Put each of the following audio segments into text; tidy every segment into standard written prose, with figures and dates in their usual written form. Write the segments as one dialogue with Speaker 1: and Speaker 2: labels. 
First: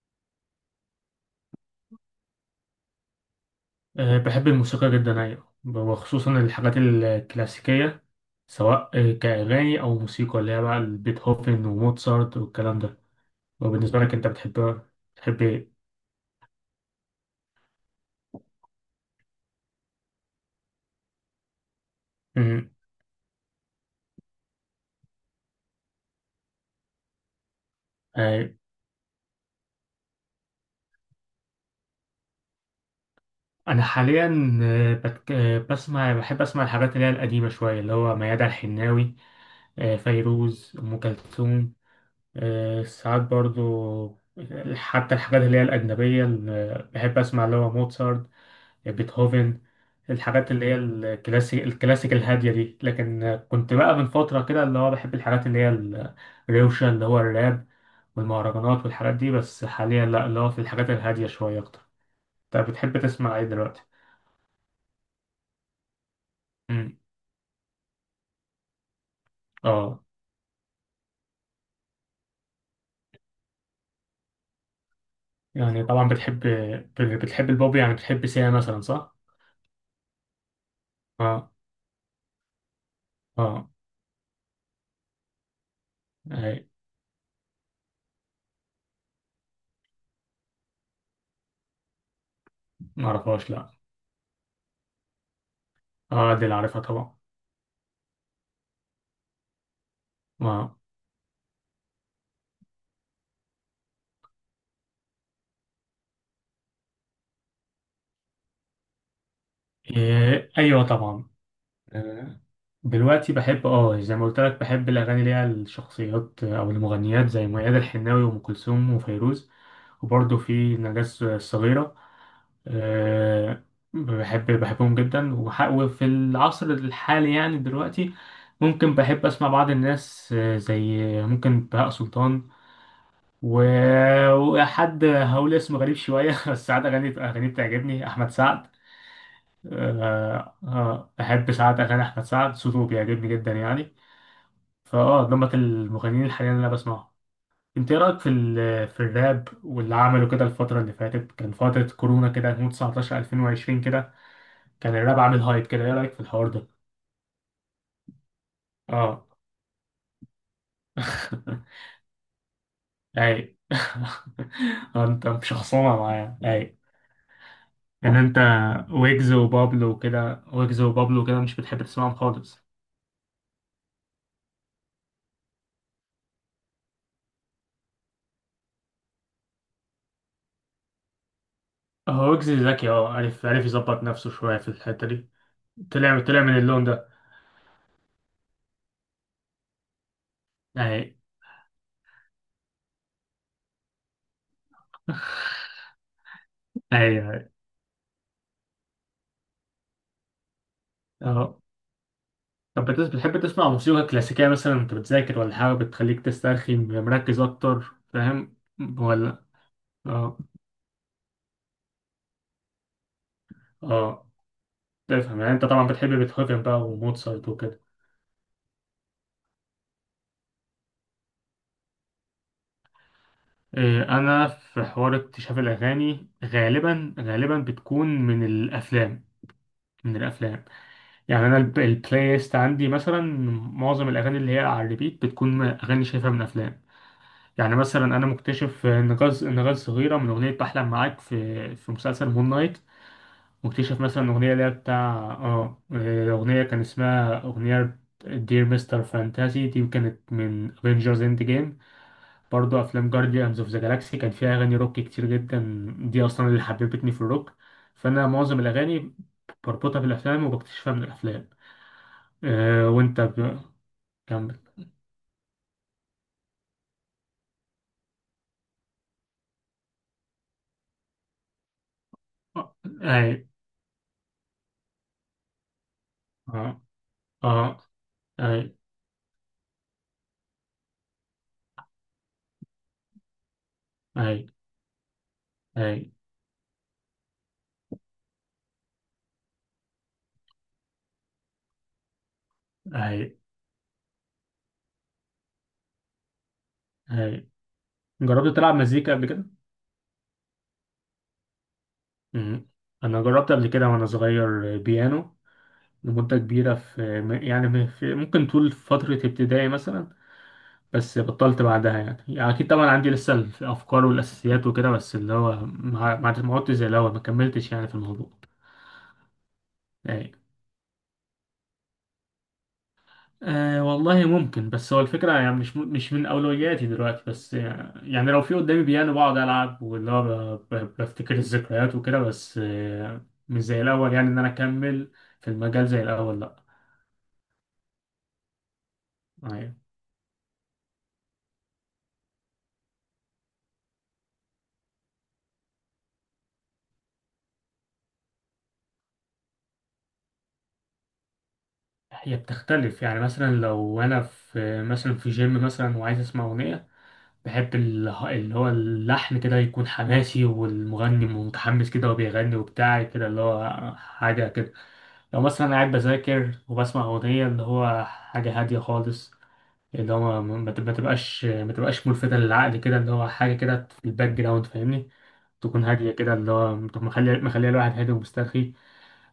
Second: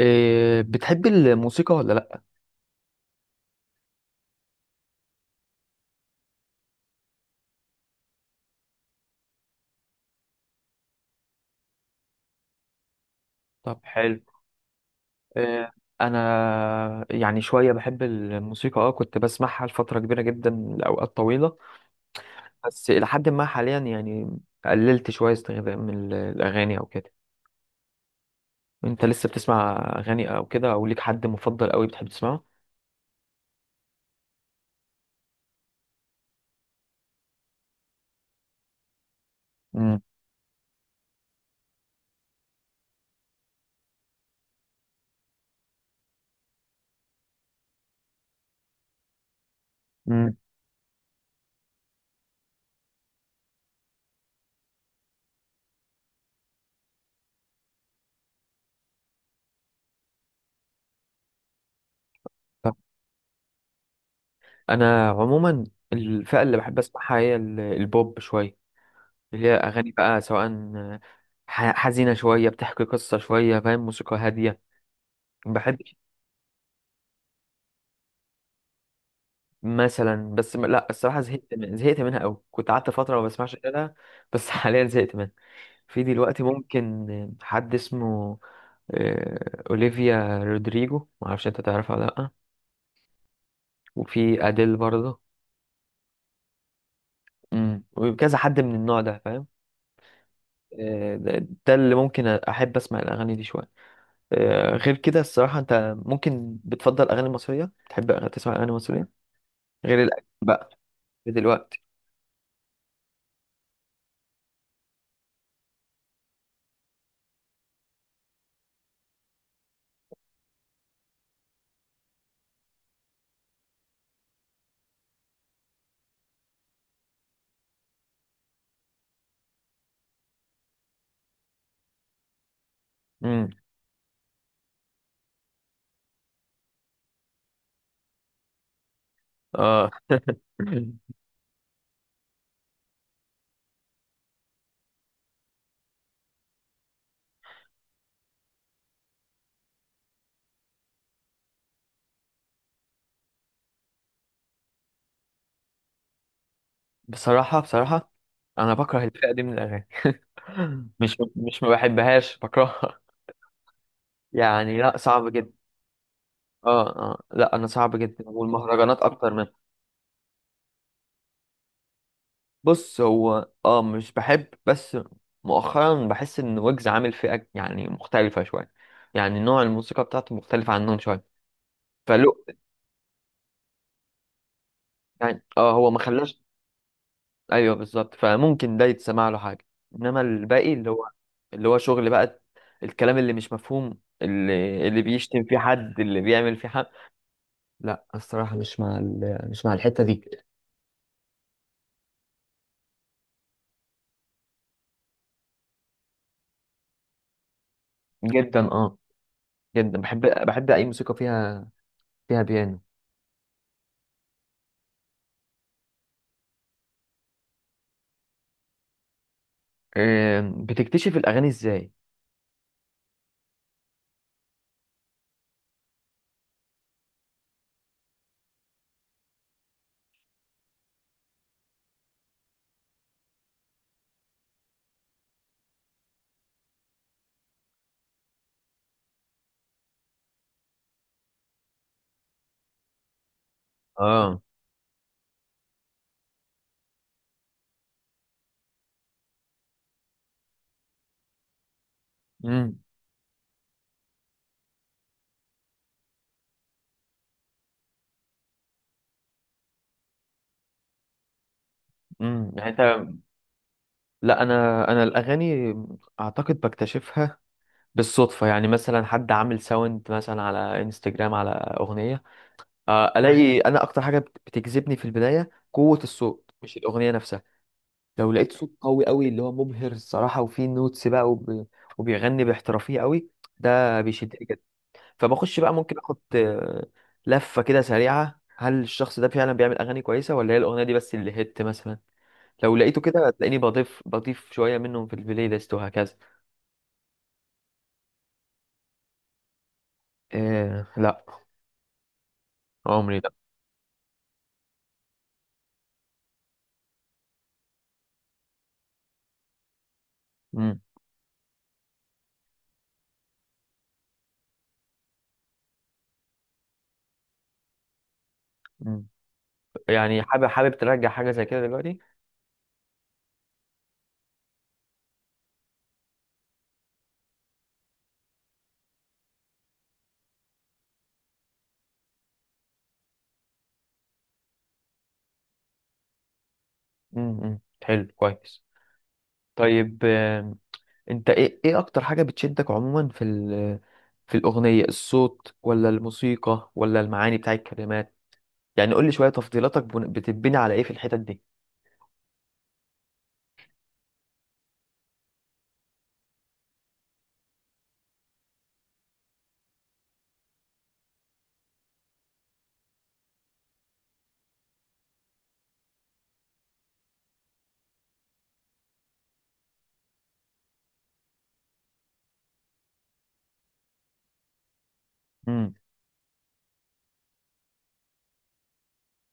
Speaker 1: إيه بتحب الموسيقى ولا لأ؟
Speaker 2: بحب الموسيقى جدا، أيوة، وخصوصا الحاجات الكلاسيكية سواء كأغاني أو موسيقى اللي هي بقى بيتهوفن وموتسارت والكلام ده.
Speaker 1: طب
Speaker 2: وبالنسبة لك
Speaker 1: حلو.
Speaker 2: أنت بتحب، بتحب
Speaker 1: إيه
Speaker 2: إيه؟
Speaker 1: أنا يعني شوية بحب الموسيقى كنت بسمعها لفترة كبيرة جدا لأوقات طويلة،
Speaker 2: أمم،
Speaker 1: بس إلى حد ما حاليا يعني قللت شوية استخدام من الأغاني أو كده.
Speaker 2: أه،
Speaker 1: أنت لسه بتسمع أغاني أو كده، أو ليك حد مفضل أوي بتحب تسمعه؟
Speaker 2: أنا حاليا أه، بت- أه، بسمع بحب أسمع الحاجات اللي هي القديمة شوية، اللي هو ميادة الحناوي،
Speaker 1: مم.
Speaker 2: فيروز، أم كلثوم. ساعات برضو حتى الحاجات اللي هي الأجنبية اللي بحب أسمع، اللي هو موتسارت يعني، بيتهوفن.
Speaker 1: مم.
Speaker 2: الحاجات اللي هي الكلاسيك الكلاسيك الهادية دي. لكن كنت بقى من فترة كده اللي هو بحب الحاجات اللي هي الروشة، اللي هو الراب والمهرجانات والحاجات دي، بس حاليا لا، اللي هو في الحاجات الهادية شوية أكتر. طب
Speaker 1: طب
Speaker 2: بتحب تسمع إيه دلوقتي؟
Speaker 1: أنا عموما الفئة اللي بحب
Speaker 2: امم.
Speaker 1: أسمعها هي البوب شوية، اللي هي أغاني
Speaker 2: اه.
Speaker 1: بقى، سواء حزينة شوية بتحكي قصة شوية، فاهم، موسيقى هادية بحب.
Speaker 2: يعني طبعا بتحب، بتحب البوب، يعني بتحب سيا مثلا، صح؟
Speaker 1: مثلا، بس لا الصراحه
Speaker 2: اه.
Speaker 1: زهقت زهقت منها قوي، كنت قعدت فتره ما بسمعش
Speaker 2: اه.
Speaker 1: اغانيها، بس حاليا زهقت منها. في دلوقتي
Speaker 2: اي.
Speaker 1: ممكن حد اسمه اوليفيا رودريجو، ما اعرفش انت تعرفها ولا لا.
Speaker 2: معرفهاش، لا.
Speaker 1: وفي اديل برضه.
Speaker 2: اه، دي اللي عارفها طبعا.
Speaker 1: امم، وكذا حد من النوع ده، فاهم،
Speaker 2: اه.
Speaker 1: ده اللي ممكن احب اسمع الاغاني دي شويه. غير كده الصراحه انت ممكن بتفضل اغاني مصريه، تحب تسمع اغاني مصريه غير الاجنبي
Speaker 2: إيه،
Speaker 1: بقى
Speaker 2: ايوه طبعا.
Speaker 1: دلوقتي؟
Speaker 2: آه، دلوقتي بحب، اه زي ما قلت لك، بحب الاغاني اللي هي الشخصيات او المغنيات زي ميادة الحناوي وام كلثوم وفيروز، وبرضه في نجاة الصغيرة. أه، بحب، بحبهم جدا. وفي العصر الحالي يعني دلوقتي، ممكن بحب اسمع بعض الناس زي ممكن بهاء سلطان.
Speaker 1: امم.
Speaker 2: و- وحد هقول اسمه غريب شوية بس ساعات أغاني أغاني بتعجبني، أحمد سعد.
Speaker 1: اه
Speaker 2: بحب ساعات أغاني أحمد سعد، صوته بيعجبني جدا يعني. دمت المغنيين الحاليين اللي أنا بسمعهم. أنت إيه رأيك في الراب واللي عمله كده الفترة اللي فاتت؟ كان فترة كورونا كده، 2019 2020 كده، كان الراب عامل هايب كده. إيه رأيك في الحوار ده؟
Speaker 1: بصراحة، بصراحة أنا بكره
Speaker 2: أه
Speaker 1: الفئة دي من الأغاني مش ما بحبهاش، بكرهها.
Speaker 2: أي
Speaker 1: يعني لا،
Speaker 2: أنت
Speaker 1: صعب جدا.
Speaker 2: مش خصومة معايا؟ أي.
Speaker 1: اه اه، لا أنا صعب
Speaker 2: إن
Speaker 1: جدا،
Speaker 2: أنت،
Speaker 1: والمهرجانات
Speaker 2: ويجز
Speaker 1: أكتر منها.
Speaker 2: وبابلو وكده، ويجز وبابلو كده مش بتحب تسمعهم خالص؟
Speaker 1: بص هو اه مش بحب، بس مؤخرا بحس إن ويجز عامل فئة يعني مختلفة شوية، يعني نوع الموسيقى بتاعته مختلف عنهم شوية،
Speaker 2: هو
Speaker 1: فلو
Speaker 2: ويجز ذكي، أه، عارف، عارف يظبط نفسه شوية في الحتة دي.
Speaker 1: يعني اه هو ما
Speaker 2: طلع طلع
Speaker 1: خلاش.
Speaker 2: من اللون ده.
Speaker 1: ايوه بالظبط، فممكن ده يتسمع له حاجه، انما الباقي اللي هو،
Speaker 2: اهي،
Speaker 1: اللي هو شغل بقى، الكلام اللي مش مفهوم، اللي بيشتم فيه حد، اللي بيعمل فيه حد،
Speaker 2: اهي، اهي.
Speaker 1: لا الصراحه مش مع مش مع الحته دي.
Speaker 2: اهو. طب بتحب تسمع موسيقى كلاسيكية مثلا وانت بتذاكر، ولا حاجة بتخليك تسترخي، مركز أكتر، فاهم؟
Speaker 1: جدا اه،
Speaker 2: ولا.
Speaker 1: جدا
Speaker 2: اه.
Speaker 1: بحب. بحب اي موسيقى فيها، فيها بيانو.
Speaker 2: اه. تفهم يعني، انت طبعا بتحب بيتهوفن بقى وموتسارت وكده.
Speaker 1: آم، بتكتشف الاغاني ازاي؟
Speaker 2: إيه، انا في حوار اكتشاف الأغاني غالبا، غالبا بتكون من الأفلام، من الأفلام. يعني أنا البلاي ليست عندي مثلا، معظم الأغاني اللي هي على الريبيت بتكون أغاني شايفها من أفلام. يعني مثلا انا مكتشف نغاز، نغاز صغيره من اغنيه بحلم معاك في في مسلسل مون نايت. مكتشف مثلا
Speaker 1: اه.
Speaker 2: اغنيه اللي هي بتاع اه اغنيه كان اسمها اغنيه دير مستر فانتازي، دي كانت من افنجرز اند جيم.
Speaker 1: امم.
Speaker 2: برضو افلام جارديانز اوف ذا جالاكسي كان فيها اغاني روك كتير جدا، دي اصلا اللي حببتني في الروك. فانا معظم الاغاني بربطها بالافلام وبكتشفها من الافلام.
Speaker 1: يعني انت،
Speaker 2: أه وانت ب...
Speaker 1: لا
Speaker 2: كمل.
Speaker 1: انا الاغاني اعتقد بكتشفها بالصدفه. يعني مثلا حد عامل ساوند مثلا على انستجرام على اغنيه،
Speaker 2: آه، اي.
Speaker 1: الاقي انا اكتر حاجه بتجذبني في البدايه قوه الصوت، مش
Speaker 2: اه.
Speaker 1: الاغنيه نفسها.
Speaker 2: اه.
Speaker 1: لو لقيت صوت
Speaker 2: اي.
Speaker 1: قوي اللي هو مبهر الصراحه، وفيه نوتس بقى وبيغني باحترافيه قوي، ده بيشدني
Speaker 2: اي.
Speaker 1: جدا. فبخش بقى،
Speaker 2: اي.
Speaker 1: ممكن اخد لفه كده سريعه، هل الشخص ده فعلا بيعمل اغاني كويسه، ولا هي الاغنيه دي بس اللي هت مثلا. لو لقيته كده،
Speaker 2: اي.
Speaker 1: هتلاقيني بضيف شويه منهم في البلاي ليست وهكذا.
Speaker 2: أي. جربت تلعب مزيكا قبل كده؟
Speaker 1: إيه لا،
Speaker 2: مم.
Speaker 1: عمري
Speaker 2: أنا
Speaker 1: لا.
Speaker 2: جربت قبل كده وأنا صغير بيانو لمدة كبيرة، يعني في ممكن طول فترة ابتدائي مثلا.
Speaker 1: مم.
Speaker 2: بس بطلت بعدها يعني, يعني أكيد طبعا عندي لسه الأفكار والأساسيات وكده، بس اللي هو ما عدتش زي الأول، ما كملتش يعني في الموضوع.
Speaker 1: مم. يعني
Speaker 2: أي.
Speaker 1: حابب، حابب ترجع حاجه زي كده دلوقتي؟
Speaker 2: آه والله ممكن، بس هو الفكرة يعني مش مش من أولوياتي دلوقتي. بس يعني, يعني لو في قدامي بيانو بقعد ألعب، واللي هو بفتكر الذكريات وكده، بس آه مش زي الأول يعني إن أنا أكمل في المجال زي الأول، لأ.
Speaker 1: مم. مم. حلو كويس.
Speaker 2: أيوة.
Speaker 1: طيب آم، انت ايه، ايه اكتر حاجة بتشدك عموما في في الأغنية، الصوت ولا الموسيقى ولا المعاني بتاع الكلمات؟ يعني قول لي شوية تفضيلاتك، بتبني على ايه في الحتت دي؟
Speaker 2: هي بتختلف، يعني مثلا لو أنا في مثلا في جيم مثلا وعايز أسمع أغنية، بحب اللي هو اللحن كده يكون حماسي، والمغني متحمس كده وبيغني وبتاع كده، اللي هو حاجة كده. لو مثلا أنا قاعد بذاكر وبسمع أغنية، اللي هو حاجة هادية خالص، اللي هو ما تبقاش ما تبقاش ملفتة للعقل كده، اللي هو حاجة كده في الباك جراوند، فاهمني؟
Speaker 1: امم.
Speaker 2: تكون هادية كده، اللي هو تكون مخلية مخلية الواحد هادي ومسترخي.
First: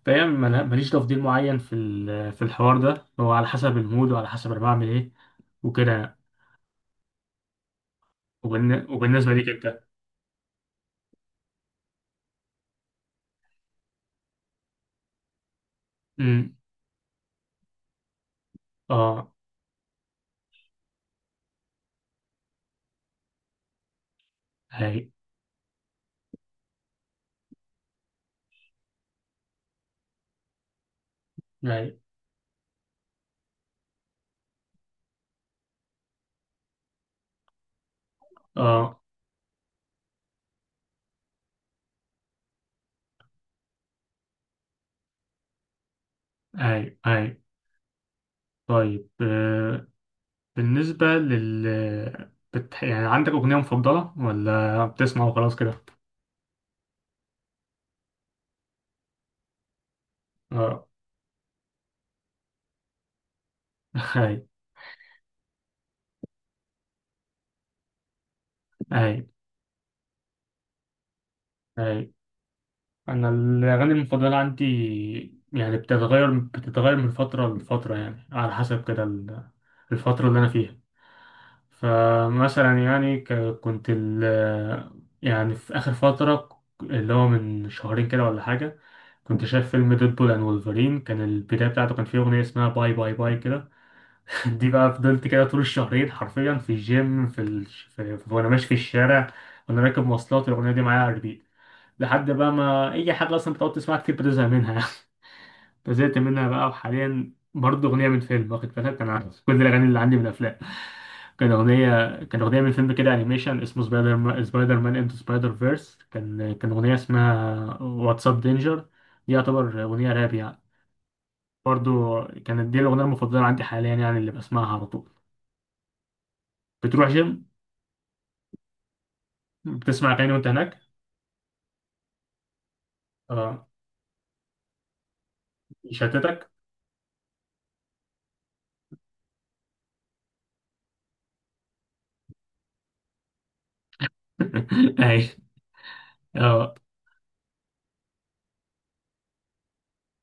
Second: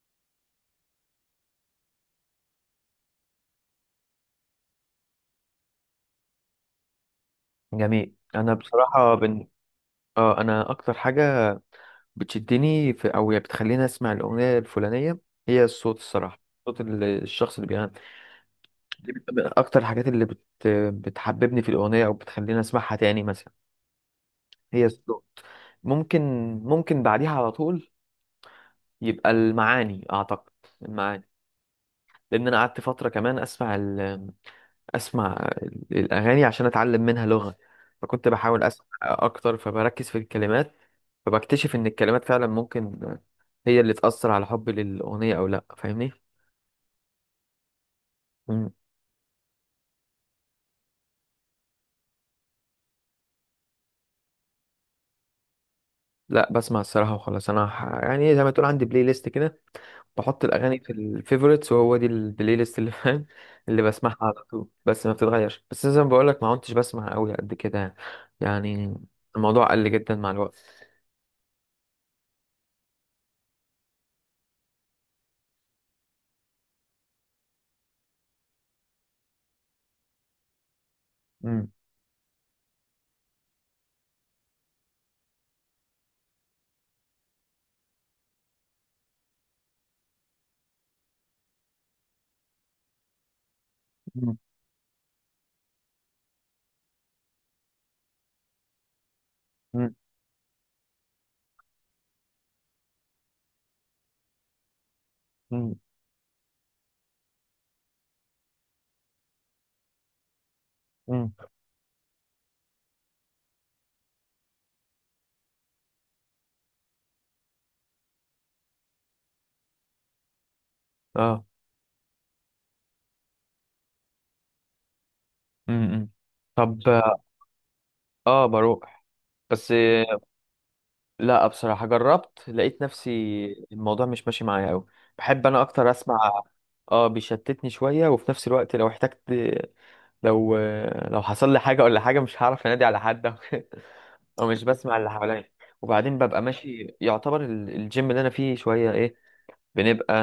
Speaker 2: فهي ماليش تفضيل معين في الحوار ده، هو على حسب المود وعلى حسب أنا بعمل إيه وكده.
Speaker 1: جميل. انا بصراحة
Speaker 2: وبالنسبة ليك أنت؟
Speaker 1: اه انا اكتر حاجة بتشدني في او يعني بتخليني اسمع الأغنية الفلانية، هي الصوت، الصراحة
Speaker 2: أمم،
Speaker 1: صوت الشخص اللي بيغني. دي
Speaker 2: آه.
Speaker 1: من اكتر الحاجات بتحببني في الأغنية او بتخليني اسمعها تاني مثلا، هي
Speaker 2: هاي.
Speaker 1: الصوت. ممكن ممكن بعديها على طول يبقى المعاني، اعتقد المعاني.
Speaker 2: هاي.
Speaker 1: لان انا قعدت فتره كمان اسمع الاغاني عشان اتعلم منها لغه، فكنت بحاول اسمع
Speaker 2: آه.
Speaker 1: اكتر فبركز في الكلمات، فبكتشف ان الكلمات فعلا ممكن هي اللي تاثر على حبي للاغنيه او لا، فاهمني؟
Speaker 2: هاي. هاي.
Speaker 1: مم.
Speaker 2: طيب بالنسبة لل، بت... يعني عندك أغنية مفضلة ولا بتسمع وخلاص كده؟
Speaker 1: لا بسمع الصراحه وخلاص. انا يعني زي ما تقول عندي بلاي ليست كده، بحط الاغاني
Speaker 2: اه
Speaker 1: في الفيفوريتس، وهو دي البلاي ليست اللي فاهم، اللي بسمعها على
Speaker 2: هاي.
Speaker 1: طول، بس ما بتتغيرش. بس زي ما بقول لك، ما كنتش بسمع قوي قد كده يعني. يعني
Speaker 2: هاي.
Speaker 1: الموضوع قل جدا مع الوقت.
Speaker 2: هاي. أنا الأغاني المفضلة عندي يعني بتتغير بتتغير من فترة لفترة، يعني على حسب كده الفترة اللي أنا فيها.
Speaker 1: امم.
Speaker 2: فمثلا يعني كنت ال... يعني في آخر فترة، اللي هو من شهرين كده ولا حاجة، كنت شايف فيلم ديدبول اند وولفرين، كان البداية بتاعته كان فيه أغنية اسمها باي باي باي كده.
Speaker 1: امم.
Speaker 2: دي بقى فضلت كده طول الشهرين حرفيا في الجيم، في, ال... في... في... وانا ماشي في الشارع، وانا
Speaker 1: امم.
Speaker 2: راكب مواصلات، الاغنيه دي معايا على الريبيت، لحد بقى ما، اي حاجه اصلا بتقعد تسمعها كتير بتزهق منها
Speaker 1: امم.
Speaker 2: فزهقت منها بقى. وحاليا برضه اغنيه من فيلم، واخد بالك، انا كل الاغاني اللي عندي من افلام.
Speaker 1: أمم.
Speaker 2: كان اغنيه من فيلم كده انيميشن اسمه سبايدر مان، سبايدر مان انتو سبايدر فيرس، كان كان اغنيه اسمها واتساب دينجر. دي يعتبر اغنيه راب يعني.
Speaker 1: اه.
Speaker 2: برضه كانت دي الاغنيه المفضله عندي حاليا يعني، اللي بسمعها على طول.
Speaker 1: امم. طب
Speaker 2: بتروح جيم،
Speaker 1: اه بروح، بس.
Speaker 2: بتسمع اغاني وانت هناك؟
Speaker 1: لا بصراحة جربت، لقيت نفسي
Speaker 2: اه،
Speaker 1: الموضوع مش ماشي معايا قوي، بحب انا اكتر اسمع.
Speaker 2: يشتتك.
Speaker 1: اه بيشتتني شوية، وفي نفس الوقت لو احتجت، لو، لو حصل لي حاجة ولا حاجة، مش هعرف انادي على حد او مش بسمع اللي
Speaker 2: اي.
Speaker 1: حواليا. وبعدين ببقى
Speaker 2: اه.
Speaker 1: ماشي يعتبر الجيم اللي انا فيه شويه ايه، بنبقى،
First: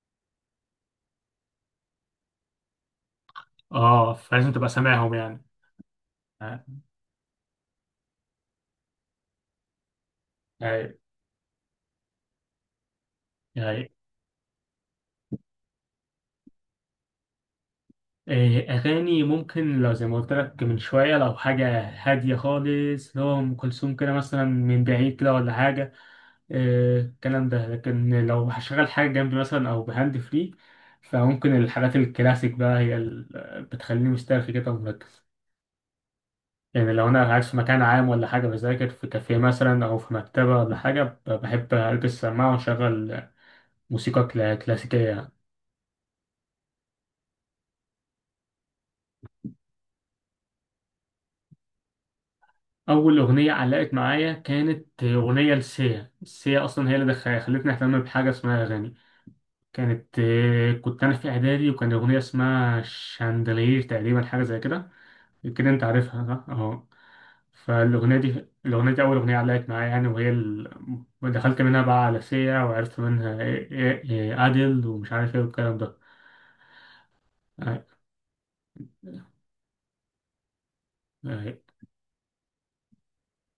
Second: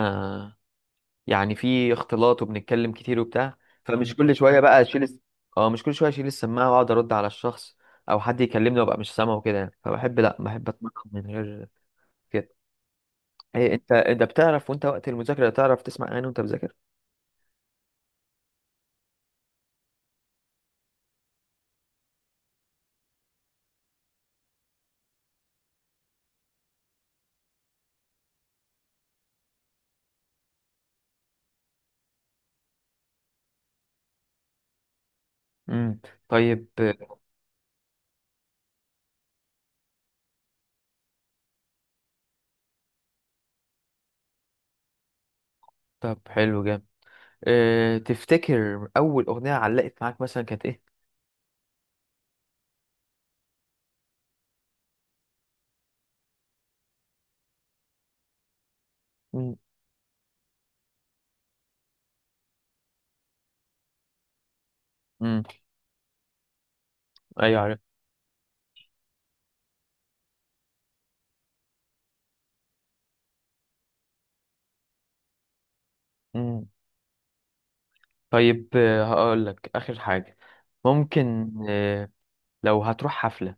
Speaker 1: يعني فيه اختلاط وبنتكلم كتير وبتاع،
Speaker 2: اه.
Speaker 1: فمش كل
Speaker 2: فلازم
Speaker 1: شويه
Speaker 2: تبقى
Speaker 1: بقى اشيل
Speaker 2: سامعهم يعني.
Speaker 1: اه مش كل شويه اشيل
Speaker 2: آه،
Speaker 1: السماعه واقعد ارد على الشخص، او حد يكلمني وابقى مش سامعه وكده يعني. فبحب، لا بحب
Speaker 2: اي.
Speaker 1: اتمرن من غير كده. إيه
Speaker 2: اي.
Speaker 1: انت، انت بتعرف وانت وقت المذاكره، تعرف تسمع اغاني وانت بتذاكر؟
Speaker 2: إيه، اغاني ممكن، لو زي ما قلت لك من شويه، لو حاجه هاديه خالص، لو ام كلثوم كده مثلا من بعيد كده ولا حاجه، إيه، الكلام ده. لكن لو هشغل حاجه جنبي مثلا او بهاند فري، فممكن الحاجات الكلاسيك بقى هي اللي بتخليني مسترخي كده ومركز.
Speaker 1: امم. طيب.
Speaker 2: يعني لو أنا قاعد في مكان عام ولا حاجة بذاكر في كافيه مثلا أو في مكتبة ولا حاجة، بحب ألبس سماعة وأشغل موسيقى كلاسيكية يعني.
Speaker 1: طب حلو جامد. إيه تفتكر اول اغنيه علقت معاك مثلا كانت ايه؟
Speaker 2: أول أغنية علقت معايا كانت أغنية لسيا، سيا أصلا هي اللي خلتني أهتم بحاجة اسمها أغاني. كانت آه، كنت أنا في إعدادي، وكان أغنية اسمها شاندلير تقريبا، حاجة زي كده.
Speaker 1: امم.
Speaker 2: كده أنت عارفها صح؟ أهو.
Speaker 1: ايوه.
Speaker 2: فالأغنية دي الأغنية دي أول أغنية علقت معايا يعني، وهي ال... دخلت منها بقى على سيا، وعرفت منها إيه، أديل ومش عارف إيه والكلام ده.
Speaker 1: عارف.
Speaker 2: آه.
Speaker 1: طيب هقول لك آخر حاجة. ممكن
Speaker 2: آه.
Speaker 1: آه، لو هتروح حفلة،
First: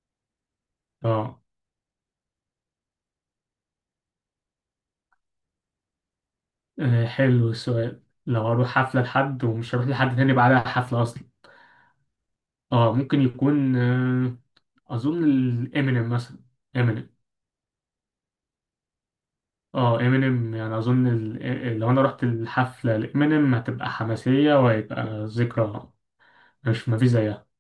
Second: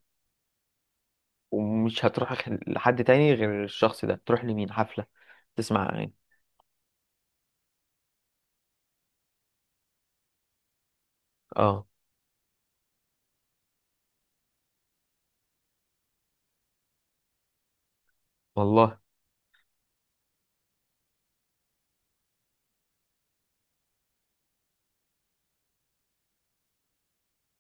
Speaker 2: آه،
Speaker 1: ومش هتروح لحد تاني غير الشخص ده، تروح لمين حفلة تسمع أغاني؟
Speaker 2: حلو السؤال. لو أروح حفلة لحد ومش هروح لحد تاني بعدها حفلة أصلا،
Speaker 1: اه
Speaker 2: آه ممكن يكون آه، أظن الإمينيم مثلا، إمينيم.
Speaker 1: والله
Speaker 2: آه، إمينيم يعني، أظن ال... إيه- لو أنا رحت الحفلة لإمينيم هتبقى حماسية، وهيبقى ذكرى مش، مفيش زيها.